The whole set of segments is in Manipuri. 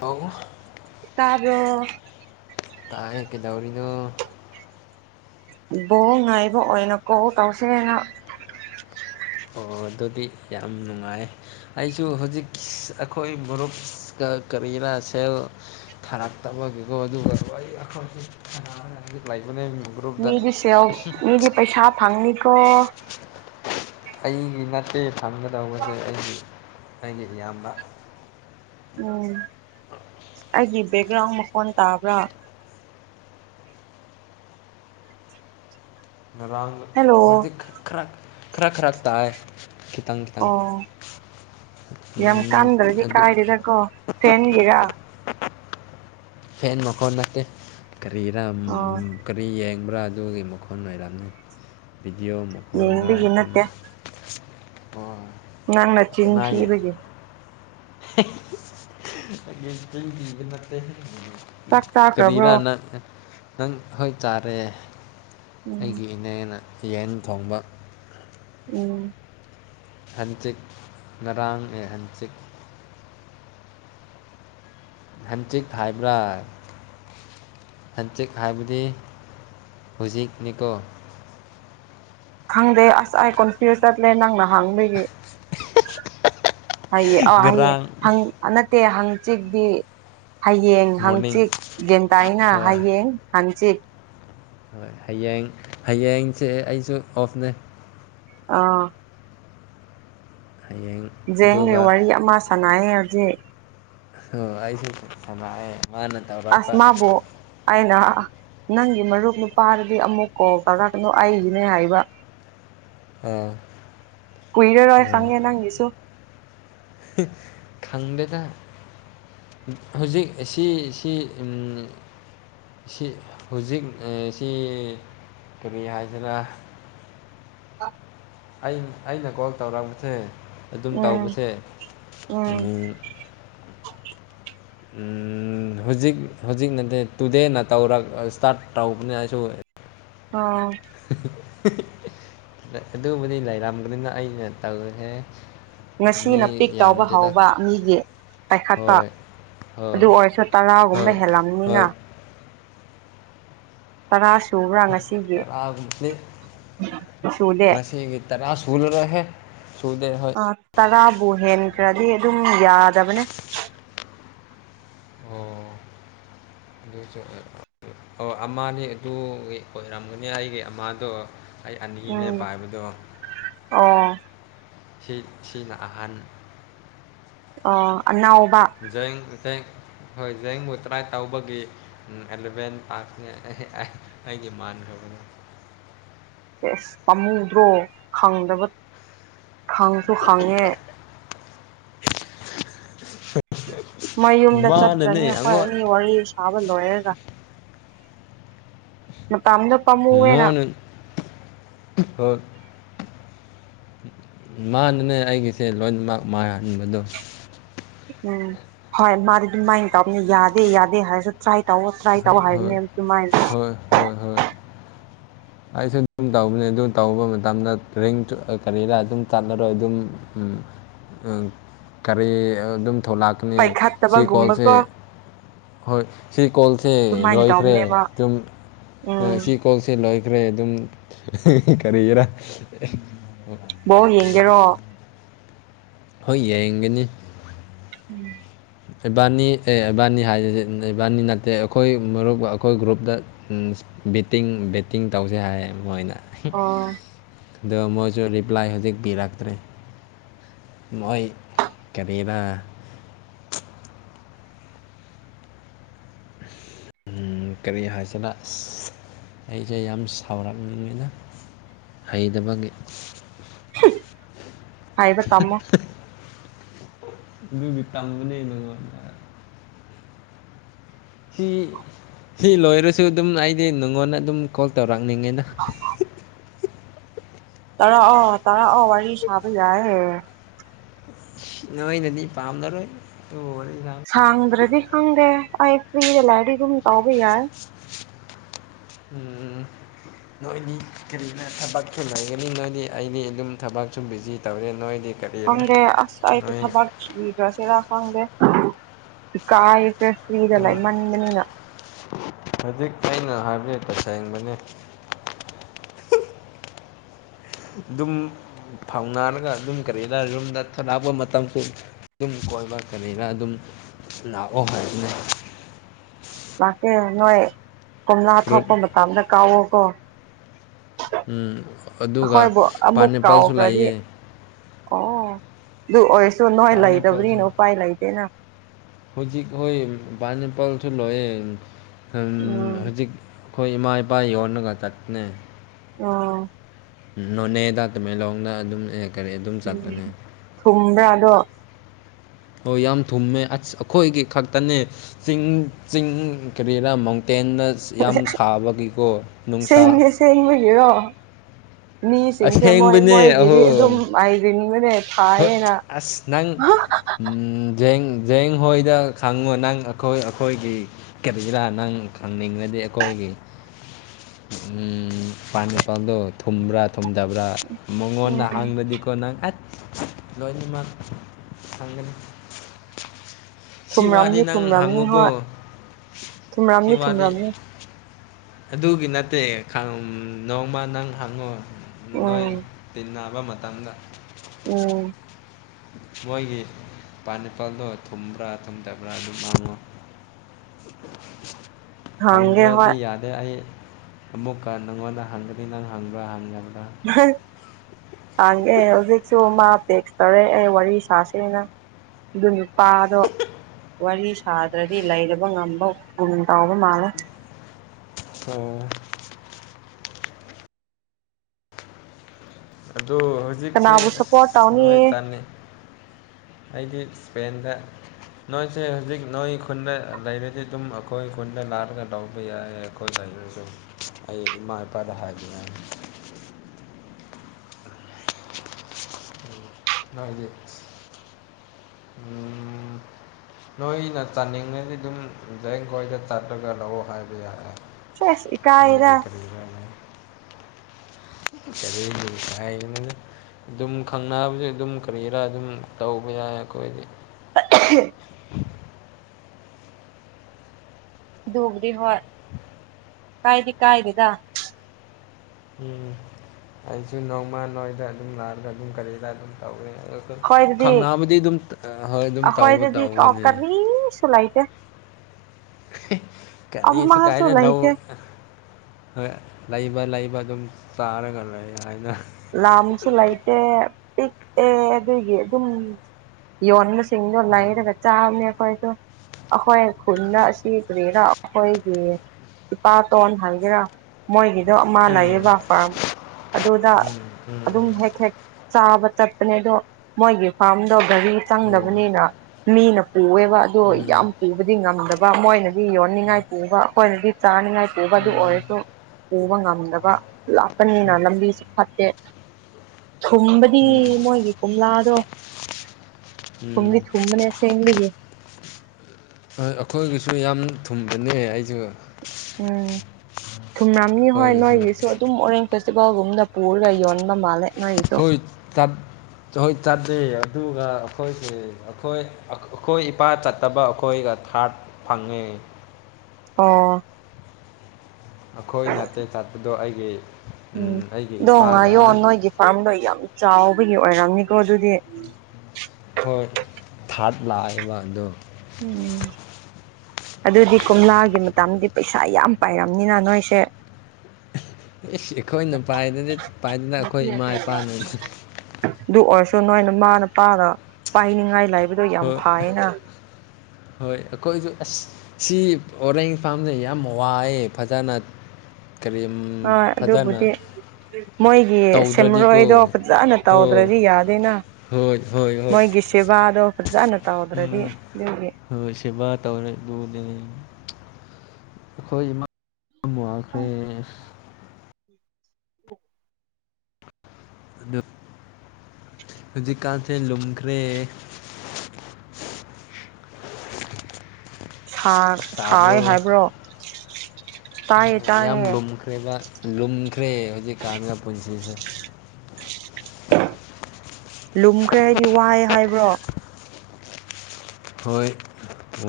ꯑ [unintelligible] ꯇꯥꯕ꯭ꯔꯣ꯫ ꯇꯥꯏ ꯀꯩꯗꯧꯔꯤꯅꯣ꯫ ꯕꯣꯜ ꯉꯥꯏꯕ ꯑꯣꯏꯅ ꯀꯣꯛ ꯀꯣꯛ ꯇꯧꯁꯤꯅ꯫ ꯑꯣ ꯑꯗꯨꯗꯤ ꯌꯥꯝ ꯅꯨꯡꯉꯥꯏ꯫ ꯑꯩꯁꯨ ꯍꯧꯖꯤꯛ ꯑꯩꯈꯣꯏ ꯃꯔꯨꯞꯁꯀ ꯀꯔꯤꯅ ꯁꯦꯜ꯫ ꯊꯥꯔꯛꯇꯕꯒꯤꯀꯣ ꯑꯗꯨꯒ ꯂꯩꯕꯅꯦ꯫ ꯒ꯭ꯔꯨꯞꯇ ꯃꯤꯗꯤ ꯁꯑꯣ ꯃꯤꯗꯤ ꯄꯩꯁꯥ ꯐꯪꯅꯤꯀꯣ꯫ ꯑꯩꯒꯤ ꯅꯠꯇꯦ ꯐꯟꯒꯗꯧꯕꯁꯦ ꯑꯩꯒꯤ ꯑꯩꯒꯤ ꯏꯌꯥꯝꯕ꯫ ꯎꯝ꯫ ꯑ [unintelligible] ꯑꯩꯒꯤ ꯕꯦꯛꯒ꯭ꯔꯥꯎꯟ ꯃꯈꯣꯟ ꯇꯥꯕ꯭ꯔꯥ꯫ ꯉꯔꯥꯡ ꯍꯦꯜꯂꯣ ꯍꯧꯖꯤꯛ ꯈꯔ ꯈꯔ ꯈꯔ ꯇꯥꯏ꯫ ꯈꯤꯇꯪ ꯈꯤꯇꯪ ꯑꯣ ꯌꯥꯝ ꯎꯝ ꯀꯥꯟꯗ꯭ꯔꯗꯤ ꯑꯗꯨ ꯀꯥꯏꯗꯦꯗꯀꯣ ꯇꯦꯟꯒꯦꯔ꯫ ꯐꯦꯟ ꯃꯈꯣꯟ ꯅꯠꯇꯦ ꯀꯔꯤꯔ ꯑꯣ ꯀꯔꯤꯌ‌ꯦ ꯀꯝꯕ꯭ꯔꯥ ꯑꯗꯨꯒꯤ ꯃꯈꯣꯟ ꯃꯔꯝꯅꯤ ꯚꯤꯗꯤꯑꯣ [unintelligible] ꯃꯈꯣꯟꯒ ꯌꯦꯡꯕꯒꯤ ꯑꯗꯨꯝ ꯅꯠꯇꯦ ꯑꯣ ꯅꯪ ꯅ ꯆꯤꯟꯊꯤꯕꯒꯤ ꯑꯩ ꯀꯤꯕ ꯅꯠꯇꯦ ꯆꯥꯛ [unintelligible] ꯆꯥꯈ꯭ꯔꯕ꯭ꯔꯣ ꯀꯔꯤꯔ ꯅꯠ ꯅꯠ ꯅꯪ ꯍꯣꯏ ꯆꯥꯔꯦ ꯎꯝ ꯑꯩꯒꯤ ꯏꯅ‌ꯦꯅ ꯌꯦꯟ ꯊꯣꯡꯕ ꯎꯝ꯫ ꯍꯟꯆꯤꯛ ꯉꯔꯥꯡ ꯑꯦ ꯍꯟꯆꯤꯛ꯫ ꯍꯟꯇꯤꯠ ꯍꯥꯏꯕ꯭ꯔꯥ꯫ ꯍꯟꯆꯤꯛ ꯍꯥꯏꯕꯗꯤ ꯍꯧꯖꯤꯛꯅꯤꯀꯣ꯫ ꯍꯪꯗꯦ ꯑꯁ ꯑꯥꯏ ꯀꯣꯟꯐ꯭ꯌꯁ ꯆꯠꯂꯦ ꯅꯪꯅ ꯍꯥꯡꯕꯒꯤ꯫ [inaudible] ꯍꯥꯏꯌꯦ ꯑ ꯍꯥꯏꯌꯦ ꯉꯔꯥꯡ ꯍꯪ꯫ ꯅꯠꯇꯦ ꯍꯥꯡꯆꯤꯛꯇꯗꯤ ꯍꯌꯦꯡ ꯃꯣꯔꯅꯤꯡ ꯍꯥꯡꯆꯤꯛ ꯒꯦꯟ ꯇꯥꯏꯅ ꯍꯣꯏ ꯍꯌꯦꯡ꯫ ꯍꯥꯡꯖꯤ ꯍꯣꯏ ꯍꯌꯦꯡ ꯍꯌꯦꯡꯁꯦ ꯑꯩꯁꯨ ꯑꯣꯐꯅꯦ꯫ ꯑꯥ ꯍꯌꯦꯡ ꯀꯤꯖꯩꯍ‌ꯦ ꯑꯗꯨꯒ ꯋꯥꯔꯤ ꯑꯃ ꯁꯥꯟꯅꯩꯌꯦ ꯍꯧꯖꯤꯛ ꯍ ꯑꯩꯁꯨ ꯃꯥꯅ [unintelligible] ꯑꯁ ꯃꯕꯨ ꯑꯩꯅ ꯅꯪꯒꯤ ꯃꯔꯨꯞ ꯅꯨꯄꯥꯗꯨꯗꯤ ꯑꯃꯨꯛ ꯀꯣꯜ ꯀꯧꯔꯛꯀꯅꯨ ꯑꯩꯒꯤꯅꯦ ꯍꯥꯏꯕ [inaudible] ꯑꯥ ꯀꯨꯏꯔꯔꯣꯏ ꯑꯣ ꯍꯪꯉꯦ ꯅꯪꯒꯤꯁꯨ ꯈꯪꯗꯦꯗ ꯍꯧꯖꯤꯛ ꯑꯁꯤꯁꯤ ꯎꯝ ꯁꯤ ꯍꯧꯖꯤꯛ ꯁꯤ ꯀꯔꯤ ꯍꯥꯏꯁꯤꯔꯥ ꯑ [unintelligible] ꯑꯩ ꯑꯩꯅ ꯀꯣꯜ ꯇꯧꯔꯛꯄꯁꯦ ꯑꯗꯨꯝ ꯎꯝ ꯇꯧꯕꯁꯦ ꯎꯝ ꯎꯝ ꯍꯧꯖꯤꯛ ꯍꯧꯖꯤꯛꯅꯗꯤ‌ ꯇꯨꯗꯦꯅ ꯇꯧꯔꯒ ꯏꯁꯇꯥꯔꯠ ꯇꯧꯕꯅꯤ ꯑꯩꯁꯨ ꯑꯣ ꯑꯗꯨꯕꯨꯗꯤ ꯂꯩꯔꯝꯕꯅꯤꯅ ꯑꯩꯅ ꯇꯧꯋꯤꯍ‌ꯦ ꯉꯁꯤꯅ ꯄꯤꯛ ꯇꯥꯎꯕ ꯍꯥꯎꯕ ꯃꯤꯒꯤ ꯄꯥꯏꯈꯠꯄ ꯍꯣꯏ ꯍꯣꯏ ꯑꯗꯨ ꯑꯣꯏꯔꯁꯨ ꯇꯔꯥꯒꯨꯝꯕ ꯍꯣꯏ ꯍꯦꯜꯂꯝꯅꯤꯅ ꯍꯣꯏ ꯇꯔꯥ ꯁꯨꯕ꯭ꯔꯥ ꯉꯁꯤꯒꯤ ꯇꯔꯥꯕꯨꯛꯇꯤ ꯁꯨꯗꯦ ꯉꯁꯤꯒꯤ ꯇꯔꯥ ꯁꯨꯔꯨꯅꯨꯍ‌ꯦ ꯁꯨꯗꯦ ꯑꯈꫭꯏ ꯇꯔꯥꯕꯨ ꯍꯦꯟꯈ꯭ꯔꯗꯤ ꯑꯗꯨꯝ ꯌꯥꯗꯕꯅꯦ [unintelligible] ꯖꯂꯦ [unintelligible] ꯑꯣ ꯑꯃꯅꯦ ꯑꯗꯨꯒꯤ ꯑꯣꯏꯔꯝꯒꯅꯤ ꯑꯩꯒꯤ ꯑꯃꯗꯣ ꯑꯩ ꯑꯅꯤꯅꯦ ꯎꯝ ꯄꯥꯏꯕꯗꯣ ꯑꯣ ꯁꯤ ꯁꯤꯅ ꯑꯍꯟ ꯑ ꯑꯅꯥꯎꯕ [unintelligible] ꯇꯧꯕꯒꯤ ꯑꯦꯂꯚꯦꯟ ꯄꯥꯁꯅꯦ ꯑꯩꯒꯤ ꯃꯥꯟꯈ꯭ꯔꯕꯅꯤ ꯁꯦ ꯑꯁ ꯄꯥꯝꯃꯨꯗ꯭ꯔꯣ ꯈꯪꯗꯕ ꯈꯪꯁꯨ ꯈꯪꯉꯦ [unintelligible] ꯃꯌꯨꯝꯗ ꯃꯥꯅꯅꯦ ꯆꯠꯇ꯭ꯔꯅꯤ ꯑꯩꯈꯣꯏ ꯑꯉꯣꯟ ꯑꯅꯤ ꯋꯥꯔꯤ ꯁꯥꯕ ꯂꯣꯏꯔꯒ ꯃꯇꯝꯗꯣ ꯄꯥꯝꯃꯨꯑꯦꯅ [unintelligible] ꯃꯥꯅꯅꯦ ꯑꯩꯒꯤꯁꯦ ꯂꯣꯏꯅꯃꯛ ꯃꯍꯟꯕꯗꯣ ꯎꯝ ꯍꯣꯏ ꯃꯥꯗꯤ ꯑꯗꯨꯝ ꯃꯥꯏꯅ ꯇꯧꯅꯤ ꯌꯥꯗꯦ ꯌꯥꯗꯦ ꯍꯥꯏꯔꯁꯨ ꯇ꯭ꯔꯥꯏ ꯇꯧꯑꯣ ꯇ꯭ꯔꯥꯏ ꯇꯧꯑꯣ ꯍꯣꯏ ꯍꯥꯏꯕꯅꯦꯕ ꯑꯗꯨꯃꯥꯏꯅ ꯍꯣꯏ ꯍꯣꯏ ꯍꯣꯏ ꯑꯩꯁꯨ ꯑꯗꯨꯝ ꯇꯧꯕꯅꯦ ꯑꯗꯨ ꯇꯧꯕ ꯃꯇꯝꯗꯔꯤꯡ ꯀꯔꯤꯗ ꯑꯗꯨꯝ ꯆꯠꯂꯔꯣꯏ ꯑꯗꯨꯝ ꯀꯔꯤ ꯑꯗꯨꯝ ꯊꯣꯛꯂꯛꯀꯅꯤ ꯁꯤ ꯀꯣꯜꯁꯦ ꯄꯥꯏꯈꯠꯇꯕꯒꯨꯝꯕꯀꯣ ꯍꯣꯏ ꯁꯤ ꯀꯣꯜꯁꯦ ꯑꯗꯨꯃꯥꯏꯅ ꯂꯣꯏꯈ꯭ꯔꯦ ꯇꯧꯕꯅꯦꯕ ꯑꯗꯨꯝ ꯍꯣꯏ ꯎꯝ ꯁꯤ ꯀꯣꯜꯁꯨ ꯂꯣꯏꯈ꯭ꯔꯦ ꯑꯗꯨꯝ ꯀꯔꯤꯒꯤꯔꯥ꯫ ꯃꯋ‌ꫭꯡ ꯌꯦꯡꯒꯦꯔꯣ ꯍꯣꯏ ꯌꯦꯡꯒꯅꯤ ꯎꯝ [unintelligible] ꯏꯕꯥꯅꯤ ꯑꯦ ꯏꯕꯥꯅꯤ ꯍꯥꯏꯁꯤꯅꯤ ꯏꯕꯥꯅꯤ ꯅꯠꯇꯦ ꯑꯩꯈꯣꯏ ꯃꯔꯨꯞ ꯑꯩꯈꯣꯏ ꯒ꯭ꯔꯨꯞꯇ ꯕꯤꯠꯇꯤꯡ ꯕꯦꯠꯇꯤꯡ ꯇꯧꯁꯦ ꯍꯥꯏ ꯃꯣꯏꯅ ꯑꯣ ꯑꯗꯣꯒ ꯃꯣꯏꯁꯨ ꯔꯤꯄ꯭ꯂꯥꯏ ꯍꯧꯖꯤꯛ ꯄꯤꯔꯛꯇ꯭ꯔꯦ ꯃꯣꯏ ꯀꯔꯤꯔꯥ ꯎꯝ ꯀꯔꯤ ꯍꯥꯏꯁꯤꯔꯥ ꯑꯁ ꯑꯩꯁꯦ ꯌꯥꯝ ꯁꯥꯎꯔꯛꯅꯤꯡꯉꯤꯗ ꯍꯩꯩꯅꯕꯒꯤ ꯍꯩꯏꯕ ꯇꯝꯃꫭ ꯕꯤ ꯇꯒꯅꯦ ꯅꯉ ꯁꯤ ꯁꯤ ꯂꯣꯏꯔꯁꯨ ꯑꯗꯨꯝ ꯑꯩꯗꯤ ꯅꯉꯣꯟꯗ ꯑꯗꯨꯝ ꯀꯣꯜ ꯇꯧꯔꯛꯅꯤꯡꯉꯦꯅ ꯇꯔ ꯑ ꯇꯔꯥ ꯑ ꯋꯥꯔꯤ ꯋꯥꯔꯤ ꯁꯥꯕꯩ ꯌꯥꯦ ꯅꯣꯏꯅꯗꯤ ꯄꯥꯝꯅꯔꯣꯏ ꯑꯗꯨ ꯍ ꯂꯥꯛ ꯁꯥꯡꯗ꯭ꯔꯗꯤ ꯈꯪꯗꯦ ꯑꯩ ꯐ꯭ꯔꯤꯗ ꯂꯥꯏꯗꯤꯒꯝ ꯇꯥꯎꯕ ꯌꯥꯏ ꯎꯝ ꯅꯣꯏꯗꯤ ꯀꯔꯤꯅ ꯊꯕꯛꯁꯨ ꯂꯩꯒꯅꯤ ꯅꯣꯏꯗꯤ ꯑꯩꯗꯤ ꯑꯗꯨꯝ ꯊꯕꯛ ꯁꯨꯝ ꯕꯤꯖꯤ ꯇꯧꯔꯦ ꯅꯣꯏꯗꯤ ꯀꯔꯤꯔ ꯈꯪꯗꯦ ꯑꯁ ꯑꯨ ꯅꯣꯏ ꯊꯕ ꯁꯤꯗ꯭ꯔꯁꯤꯦꯔꯥ ꯈꯪꯗꯦ ꯏ ꯀꯥꯏꯈ꯭ꯔꯦ ꯐ꯭ꯔꯤꯗ ꯑꯗꯨꯝ ꯂꯩꯃꯟꯕꯅꯤꯅ ꯍꯧꯖꯤꯛ ꯑꯩꯅ ꯍꯥꯏꯕꯤ ꯇ ꯁꯦꯡꯕꯅꯦ ꯑꯗꯨꯝ ꯐꯥꯎꯅꯔꯒ ꯑꯗꯨꯝ ꯀꯔꯤꯗ ꯌꯨꯝꯗ ꯊꯂꯛꯄ ꯃꯇꯝꯁꯨ ꯑꯗꯨꯝ ꯀꯣꯏꯕ ꯀꯔꯤꯔ ꯑꯗꯨꯝ ꯂꯥꯛꯑꯣ ꯍꯥꯏꯕꯅꯦ ꯂꯥꯛꯀꯦ ꯅꯣꯏ ꯀꯣꯝꯂꯥ ꯐ꯭ꯔꯨꯠ ꯊꯣꯛꯄ ꯃꯇꯝꯗ ꯀꯥꯎꯋꯀꯣ ꯎꯝ ꯑꯗꯨꯒ ꯑꯃꯨꯛ ꯄꯥꯟꯅꯦꯄꯥꯜꯁꯨ ꯀꯥꯎꯈ꯭ꯔꯗꯤ ꯂꯩꯌꯦ ꯑꯣ ꯑꯗꯨ ꯑꯣꯏꯔꯁꯨ ꯅꯣꯏ ꯄꯥꯏꯅꯦꯄꯜꯁꯨ ꯂꯩꯕꯅꯤꯅ ꯎꯄꯥꯏ ꯂꯩꯇꯦꯅ ꯍꯧꯖꯤꯛ ꯍꯣꯏ ꯄꯥꯏꯅꯦꯄꯜꯁꯨ ꯂꯣꯏꯌꯦꯦ ꯎꯝ ꯍꯧꯖꯤꯛ ꯑꯩꯈꯣꯏ ꯏꯃꯥ ꯏꯄꯥ ꯌꯣꯟꯂꯒ ꯆꯠꯅ ꯑꯣ ꯅꯣꯅꯦꯗ ꯇꯃꯦꯡꯂꯣꯡꯗ ꯑꯗꯨꯝ ꯑꯦ ꯀꯔꯤ ꯑꯗꯨꯝ ꯎꯝ ꯆꯠꯄꯅꯦ ꯊꯨꯝꯕ꯭ꯔꯥ ꯑꯗꯣ ꯍꯣꯏ ꯌꯥꯝ ꯊꯨꯝꯃꯦ ꯑꯁ ꯑꯩꯈꯣꯏꯒꯤ ꯈꯛꯇꯅꯦ ꯆꯤꯡ ꯆꯤꯡ ꯀꯔꯤꯔꯥ ꯃꯥꯎꯟꯇꯦꯗ ꯌꯥꯝ ꯁꯥꯕꯒꯤꯀꯣ ꯅꯨꯡꯁꯥ ꯁꯦꯝꯦꯡꯕꯒꯤꯔꯣ ꯃꯤꯁꯤꯡꯁꯦ ꯃꯣꯏ ꯑꯁꯦꯡꯕꯅꯦ ꯃꯣꯏꯒꯤꯗꯤ ꯑꯗꯨꯝ ꯑꯍꯣꯝ ꯍꯥꯏꯗꯅꯤꯡꯕꯅꯦ ꯍꯣꯏ ꯑꯁ ꯅꯪ ꯎ ꯖꯦꯟ ꯖꯦꯡ ꯍꯣꯏꯗ ꯈꯪꯉꯣ ꯅꯪ ꯑꯩꯈꯣꯏ ꯑꯩꯈꯣꯏꯒꯤ ꯀꯔꯤꯒꯤꯔꯥ ꯅꯪ ꯍꯪꯅꯤꯡꯉꯗꯤ ꯑꯩꯈꯣꯏꯒꯤ ꯄꯥꯟ ꯃꯄꯥꯜꯗꯣ ꯊꯨꯝꯕ꯭ꯔꯥ ꯊꯨꯝꯗꯕ꯭ꯔꯥ ꯃꯉꯣꯟꯗ ꯎꯝ ꯍꯪꯉꯗꯤꯀꯣ ꯅꯪ ꯑꯠ ꯂꯣꯏꯅꯃꯛ ꯈꯪꯒꯅꯤ ꯁꯤ ꯋꯥꯗꯤ ꯊꯨꯝꯔꯝꯅꯤ ꯅꯪ ꯊꯨꯝꯔꯝꯅꯤ ꯍꯣꯏ ꯍꯪꯉꯨꯀꯣ ꯁꯤ ꯊꯨꯝꯔꯝꯅꯤ ꯋꯥꯗꯤ ꯊꯨꯝꯔꯝꯅꯤ ꯑꯗꯨꯒꯤ ꯅꯠꯇꯦ ꯅꯣꯡꯃ ꯅꯪ ꯍꯪꯉꯨ ꯅꯣꯏ ꯎꯝ ꯇꯤꯟꯅꯕ ꯃꯇꯝꯗ ꯎꯝ ꯃꯣꯏꯒꯤ ꯄꯥꯏꯟꯅꯦꯄꯜꯗꯣ ꯊꯨꯝꯕ꯭ꯔꯥ ꯊꯨꯝꯗꯕ꯭ꯔꯥ ꯑꯗꯨꯝ ꯍꯪꯉꯣ ꯍꯪꯒꯦ ꯍꯪꯗ꯭ꯔꯗꯤ ꯍꯣꯏ ꯌꯥꯗꯦ ꯑꯩ ꯑꯃꯨꯛꯀ ꯅꯪꯉꯣꯟꯗ ꯍꯪꯉꯗꯤ ꯅꯪ ꯍꯪꯕ꯭ꯔꯥ ꯍꯪꯗꯕ꯭ꯔꯥ ꯍꯥꯡꯑꯦ ꯍꯧꯖꯤꯛꯁꯨ ꯃꯥ ꯇꯦꯛꯁ ꯇꯧꯔꯛꯑꯦ ꯑꯩ ꯋꯥꯔꯤ ꯁꯥꯁꯦꯅ ꯑꯗꯨ ꯅꯨꯄꯥꯗꯣ ꯋꯥꯔꯤ ꯁꯥꯗ꯭ꯔꯗꯤ ꯂꯩꯔꯕ ꯉꯝꯗꯕ ꯒꯨꯝ ꯇꯥꯎꯕ ꯃꯥꯜꯂꯦ [unintelligible] ꯑꯗꯨ ꯍꯧꯖꯤꯛꯁꯦ ꯀꯅꯥꯕꯨ ꯁꯞꯄꯣꯔꯠ ꯑꯁ ꯇꯧꯅꯤ ꯅꯣꯏ ꯇꯥꯅꯩ ꯑꯩꯗꯤ ꯏꯁꯄꯦꯟꯗ ꯅꯣꯏꯁꯦ ꯍꯧꯖꯤꯛ ꯅꯣꯏ ꯈꯨꯟꯗ ꯂꯩꯔꯗꯤ ꯑꯗꯨꯝ ꯑꯩꯈꯣꯏ ꯈꯨꯟꯗ ꯂꯥꯂꯒ ꯂꯧꯕ ꯌꯥꯏ [unintelligible] ꯑꯩ ꯏꯃꯥ ꯏꯄꯥꯗ ꯍꯥꯏꯒꯉ ꯅꯨꯏꯗꯤ [inaudible] ꯅꯣꯏꯅ ꯆꯥꯅꯤꯡꯉꯗꯤ ꯑꯗꯨꯝ ꯖꯦꯡ ꯈꯣꯏꯗ ꯆꯠꯂꯒ ꯂꯥꯛꯎ ꯍꯥꯏꯕ ꯌꯥꯔꯦ ꯁꯦꯁ ꯀꯥꯏꯔ [unintelligible] ꯑꯗꯨꯝ ꯈꯪꯅꯕꯁꯨ ꯑꯗꯨꯝ ꯀꯔꯤꯔꯥ ꯑꯗꯨꯝ ꯇꯧꯕ ꯌꯥꯏ ꯑꯩꯈꯣꯏꯗꯤ [inaudible] [inaudible] ꯑꯗꯨꯕꯨꯗꯤ ꯍꯣꯏ ꯀꯥꯏꯗꯤ ꯀꯥꯏꯗꯦꯗ ꯎꯝ ꯑꯩꯁꯨ ꯅꯣꯡꯃ ꯅꯣꯏꯗ ꯑꯗꯨꯝ ꯂꯥꯛꯑꯒ ꯑꯗꯨꯝ ꯀꯂꯦꯖꯥ ꯑꯗꯨꯝ ꯇꯧꯋꯦ ꯑꯩꯈꯣꯏꯗꯗꯤ ꯈꯧꯅꯥꯕꯗꯤ ꯑꯗꯨꯝ ꯍꯣꯏ ꯑꯗꯨꯝ ꯇꯧꯕ ꯑꯩꯈꯣꯏꯗꯗꯤ ꯇꯧꯕꯅꯦ [unintelligible] ꯀꯔꯤꯁꯨ ꯑꯃꯁꯨ ꯀꯥꯏꯗꯦ ꯂꯧ ꯂꯩꯇꯦ ꯍꯣꯏ ꯂꯩꯕ ꯂꯩꯕ ꯑꯗꯨꯝ ꯇꯥꯔꯒ ꯂꯩ ꯍꯥꯏꯅ ꯂꯥꯝꯁꯨ ꯂꯩꯇꯦ ꯄꯤꯛꯇꯦ ꯑꯗꯨꯒꯤ ꯑꯗꯨꯝ ꯌꯣꯟꯒꯁꯨ ꯁꯤꯡꯗꯣ ꯂꯩꯩꯔꯒ ꯆꯥꯕꯅꯦ ꯑꯈꯣꯏꯗꯣ ꯑꯩꯈꯣꯏ ꯈꯨꯟꯗ ꯑꯁꯤ ꯀꯔꯤꯔꯥ ꯑꯈꯣꯏꯒꯤ ꯏꯄꯥꯇꯣꯟ ꯍꯥꯏꯒꯦꯔꯥ ꯃꯣꯏꯒꯤ ꯑꯗꯣ ꯑꯃꯥ ꯎꯝ ꯂꯩꯌꯦꯕ ꯐꯥꯝ ꯑꯗꯨꯗ ꯎꯝ ꯎꯝ ꯑꯗꯨꯝ ꯍꯦꯛ ꯍꯦꯛ ꯆꯥꯕ ꯆꯠꯄꯅꯦ ꯑꯗꯣ ꯃꯣꯏꯒꯤ ꯐꯥꯝꯗꯣ ꯒꯥꯔꯤ ꯎꯝ ꯆꯪꯗꯕꯅꯤꯅ ꯃꯤꯅ ꯄꯨꯋꯦꯕ ꯑꯗꯣ ꯎꯝ ꯌꯥꯝ ꯄꯨꯕꯗꯤ ꯉꯝꯗ- ꯕ ꯃꯣꯏꯅꯗꯤ ꯌꯣꯟꯅꯤꯡꯉꯥꯏ ꯄꯨꯕ ꯑꯩꯈꯣꯏꯅꯗꯤ ꯆꯥꯅꯤꯡꯉꯥꯏ ꯄꯨꯕ ꯑꯗꯨ ꯎꯝ ꯑꯣꯏꯔꯁꯨ ꯄꯨꯕ ꯉꯝꯗꯕ ꯂꯥꯞꯄꯅꯤꯅ ꯎꯝ ꯂꯝꯕꯤꯁꯨ ꯐꯠꯇꯦ ꯊꯨꯝꯕꯗꯤ ꯎꯝ ꯃꯣꯏꯒꯤ ꯀꯣꯝꯂꯥꯗꯣ ꯎꯝ ꯊꯨꯝꯗꯤ ꯊꯨꯝꯕꯅꯦ ꯑꯁꯦꯡꯕꯒꯤ ꯍꯣꯏ ꯑꯩꯈꯣꯏꯒꯤꯁꯨ ꯌꯥꯝ ꯊꯨꯝꯕꯅꯦ ꯑꯩꯁꯨ ꯎꯝ ꯊꯨꯝꯔꯝꯅꯤ ꯍꯣꯏ ꯑꯩꯈꯣꯏꯒꯤꯁꯨ ꯅꯣꯏꯒꯤꯁꯨ ꯑꯗꯨꯝ ꯎꯏ ꯐꯦꯁꯇꯤꯚꯦꯜꯒꯨꯝꯕꯗ ꯄꯨꯔꯒ ꯌꯣꯟꯕ ꯃꯥꯜꯂꯦ ꯅꯣꯏꯒꯤ [unintelligible] ꯆꯣꯏ ꯆꯥꯠꯂꯦ ꯑꯗꯨꯒ ꯑꯈꯣꯏꯒꯤ ꯑꯈꯣꯏ ꯑꯈꯣꯏ ꯏꯄꯥ ꯆꯠ ꯇꯕ ꯑꯩꯈꯣꯏꯒ ꯊꯥꯔꯠ ꯐꯪꯉꯦ ꯑꯣ ꯑꯈꯣꯏ ꯅꯠꯇꯦ ꯆꯠꯄꯗꯣ ꯑꯩꯒꯤ ꯎꯝ ꯑꯩꯒꯤ ꯑꯗꯣ ꯏꯄꯥꯒ ꯉꯥꯏꯌꯣ ꯅꯣꯏꯒꯤ ꯐꯥꯔꯝꯗꯣ ꯌꯥꯝ ꯆꯥꯎꯕꯒꯤ ꯑꯣꯏꯔꯝꯅꯤꯀꯣ ꯑꯗꯨꯗꯤ ꯍꯣꯏ ꯊꯥꯠ ꯂꯥꯛꯑꯦꯕ ꯑꯗꯣ ꯎꯝ ꯑꯗꯨꯗꯤ ꯀꯣꯝꯂꯥꯒꯤ ꯃꯇꯗꯤ ꯄꯩꯁꯥ ꯌꯥꯝ ꯄꯥꯏꯔꯝꯅꯤꯅ ꯅꯣꯏꯁꯦ ꯢꯁ ꯑꯈꯣꯏꯅꯄꯥꯥꯏꯗꯗꯤ ꯄꯥꯏꯗꯅ ꯑꯈꯣꯏ ꯏꯃꯥ ꯏꯄꯥꯅ ꯑꯗꯨ ꯑꯣꯏꯔꯁꯨ ꯅꯣꯏꯅ ꯃꯥꯅ ꯄꯥꯅ ꯄꯥꯅꯤꯡꯉꯥꯏ ꯂꯥꯏꯕꯗꯣ ꯌꯥꯝ ꯍꯣꯏ ꯐꯌꯦꯅ ꯍꯣꯏ ꯑꯩꯈꯣꯏꯁꯨ ꯑꯁ ꯁꯤ ꯑꯣꯔꯦꯟ ꯐꯥꯝꯁꯦ ꯌꯥꯝ ꯋꯥꯏꯑꯦ ꯐꯖꯅ ꯀꯔꯤꯝ ꯍꯣꯏ ꯐꯖꯅ ꯑꯗꯨꯕꯨꯗꯤ ꯃꯣꯏꯒꯤ ꯁꯦꯝꯔꯣꯏꯗꯣ ꯇꯧꯗ꯭ꯔꯗꯤꯀꯣ ꯐꯖꯅ ꯍꯣꯏ ꯇꯧꯗ꯭ꯔꯗꯤ ꯌꯥꯗꯦꯅ ꯍꯣꯏ ꯍꯣꯏ ꯍꯣꯏ ꯃꯣꯏꯒꯤ ꯁꯦꯕꯥꯗꯣ ꯐꯖꯅ ꯇꯧꯗ꯭ꯔꯗꯤ ꯑꯗꯨꯒꯤ ꯑꯣꯏ ꯁꯦꯕꯥ ꯇꯧꯔꯦꯕꯨꯗꯤ ꯑꯩꯈꯣꯏ ꯏꯃꯥ ꯗꯨꯝ ꯋꯥꯈ꯭ꯔꯦ ꯑꯗꯨ ꯍꯧꯖꯤꯛꯀꯥꯟꯁꯦ ꯂꯨꯝꯈ꯭ꯔꯦ ꯁꯥ ꯁꯥꯏꯌꯦ ꯍꯥꯌꯋꯦ ꯇꯥꯕ꯭ꯔꯣ ꯍꯥꯏꯕ꯭ꯔꯣ ꯇꯥꯏꯌꯦ ꯌꯥꯝ ꯇꯥꯏꯌꯦ ꯂꯨꯝꯈ꯭ꯔꯦꯕ ꯂꯨꯝꯈ꯭ꯔꯦ ꯍꯧꯖꯤꯛꯀꯥꯟꯒꯥ ꯄꯨꯟꯁꯤꯁꯦ [unintelligible] ꯂꯨꯝꯈ꯭ꯔꯦ ꯍꯥꯏꯗꯤ ꯋꯥꯏ ꯍꯥꯏꯕ꯭ꯔꯣ ꯍꯣꯏ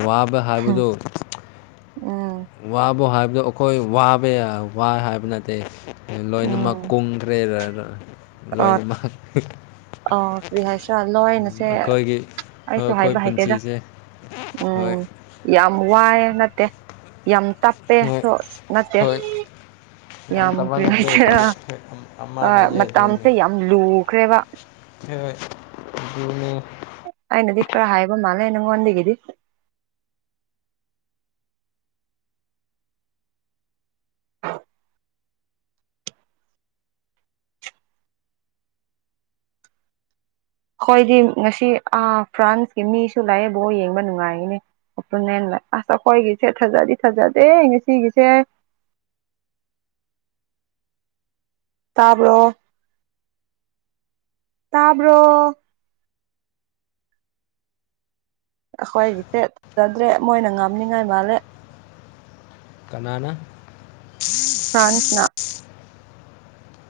ꯋꯥꯕ ꯍꯥꯏꯕꯗꯣ ꯎꯝ ꯋꯥꯕꯨ ꯍꯥꯏꯕꯗꯣ ꯑꯩꯈꯣꯏ ꯋꯥꯕ ꯌꯥ ꯋꯥ ꯍꯥꯏꯕ ꯅꯠꯇꯦ ꯂꯣꯏꯅꯃꯛ ꯎꯝ ꯀꯨꯝꯈ꯭ꯔꯦꯔꯥꯔꯥ ꯑ ꯂꯣꯏꯅꯃꯛ ꯑ ꯀꯔꯤ ꯍꯥꯏꯁꯤꯔꯥ ꯎꯝ ꯂꯣꯏꯅꯁꯦ ꯑꯈꯣꯏꯒꯤ ꯑꯩꯁꯨ ꯑꯈꯣꯏ ꯍꯥꯏꯕ ꯍꯩꯇꯦꯗ ꯄꯨꯟꯁꯤꯁꯦ ꯍꯣꯏ ꯎꯝ ꯌꯥꯝ ꯋꯥꯏꯑꯦ ꯅꯠꯇꯦ ꯌꯥꯝ ꯇꯞꯄꯦ ꯍꯣꯏ ꯅꯠꯇꯦ ꯍꯣꯏ ꯌꯥꯝ ꯇꯥꯃꯟꯈ꯭ꯔꯦ ꯀ꯭ꯔꯤꯍꯥꯏꯒꯦꯔ ꯀꯔꯤ ꯍꯣꯏ ꯑꯃ ꯂꯩꯌꯦ ꯃꯇꯝꯁꯦ ꯌꯥꯝ ꯂꯨꯈ꯭ꯔꯦꯕ ꯑꯗꯨꯅ ꯑꯩꯅꯗꯤꯛꯄ꯭ꯔ ꯍꯥꯏꯕ ꯃꯥꯂꯦ ꯅꯪ ꯋꯥꯗꯒꯦꯗꯤ ꯑ ꯍꯣꯏꯗꯤ ꯉꯁꯤ ꯑ ꯐ꯭ꯔꯥꯟꯁꯀꯤ ꯃꯤꯁꯨ ꯂꯥꯛꯑꯦꯕꯣ ꯌꯦꯡꯕ ꯅꯨꯡꯉꯥꯏꯅꯤ ꯅꯦꯅ ꯂꯩ ꯑꯁ ꯑꯩꯈꯣꯏꯒꯤꯁꯦ ꯊꯥꯖꯗꯤ ꯊꯥꯖꯗꯦ ꯉ ꯁꯤꯒꯤꯁꯦ ꯇꯥꯕ꯭ꯔꯣ ꯇꯥꯕ꯭ꯔꯣ ꯑꯩꯈꯣꯏꯒꯤꯁꯦ ꯐꯖꯗ꯭ꯔꯦ ꯃꯣꯏꯅ ꯉꯝꯅꯤꯉꯥꯏ ꯃꯥꯜꯂꯦ ꯀꯅꯥꯅ ꯐ꯭ꯔꯥꯟꯁꯅ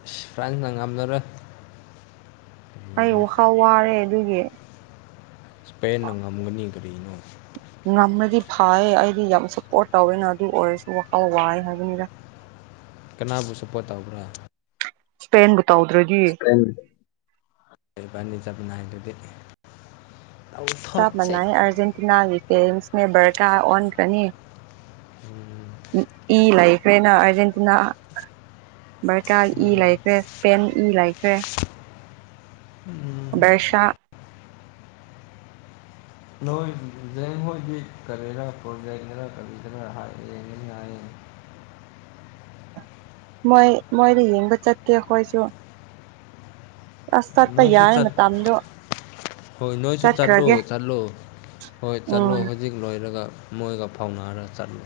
ꯐ꯭ꯔꯥꯟꯁꯅ ꯉꯥꯝꯂꯔꯣꯏ ꯑꯩ ꯋꯥꯈꯥꯎ ꯋꯥꯔꯦ ꯑꯗꯨꯒꯤ ꯄꯦꯟꯅ ꯉꯝꯒꯅꯤ ꯀꯔꯤꯅꯣ ꯉꯝꯅꯗꯤ ꯐꯌꯦ ꯑꯩꯗꯤ ꯌꯥꯝ ꯁꯞꯄꯣꯔꯠ ꯇꯧꯋꯦꯅ ꯑꯗꯨ ꯑꯣꯏꯔꯁꯨ ꯋꯥꯈꯥꯎ ꯋꯥꯏ ꯍꯥꯏꯕꯅꯤꯗ ꯀꯅꯥꯕꯨ ꯁꯄꯣꯠ ꯇꯧꯕ꯭ꯔꯥ ꯏꯁꯄꯦꯟꯕꯨ ꯇꯧꯗ꯭ꯔꯗꯤ ꯏꯕꯥꯟ ꯅꯤ ꯑꯗꯨꯗꯤ ꯁꯥꯞ ꯃꯅꯥꯏ ꯑꯔꯖꯦꯟꯇꯤꯅꯥꯒꯤꯀꯦꯝꯁꯅꯦ ꯔꯀꯥ ꯑꯣꯟ ꯀꯅꯤ ꯏ ꯂꯩꯥꯏꯈ꯭ꯔꯦꯅ ꯑꯔꯖꯦꯟꯇꯤꯅꯥ ꯑꯃꯦꯔꯤꯀꯥ ꯏ ꯎꯝ ꯂꯩꯈ꯭ꯔꯦ ꯏꯁꯄꯦꯟ ꯏ ꯂꯩꯈ꯭ꯔꯦ ꯎꯝ ꯕꯩꯁꯥ ꯅꯣꯏ ꯖ ꯍꯣꯏꯒꯤ ꯀꯔꯦꯔꯥ ꯄ꯭ꯔꯣꯖꯦꯛꯗꯔꯥ ꯀꯕꯤꯁꯅꯔ ꯍꯥꯏ ꯌꯦꯡꯒꯅꯤ ꯍꯥꯏꯌꯦ ꯃꯣꯏ ꯃꯣꯏꯗ ꯌꯦꯡꯕ ꯆꯠꯀꯦ ꯑꯩꯈꯣꯏꯁꯨ ꯑꯁ ꯇꯠꯄ ꯅꯣꯏꯁꯨ ꯌꯥꯔꯦ ꯆꯠ ꯃꯇꯝꯗꯣ ꯍꯣꯏ ꯅꯣꯏꯁꯨ ꯆꯠꯂꯣ ꯆꯠꯈ꯭ꯔꯒꯦ ꯆꯠꯂꯣ ꯍꯣꯏ ꯆꯠꯂꯣ ꯎꯝ ꯍꯧꯖꯤꯛ ꯂꯣꯏꯔꯒ ꯃꯣꯏꯒ ꯐꯥꯎꯅꯔ ꯆꯠꯂꯨ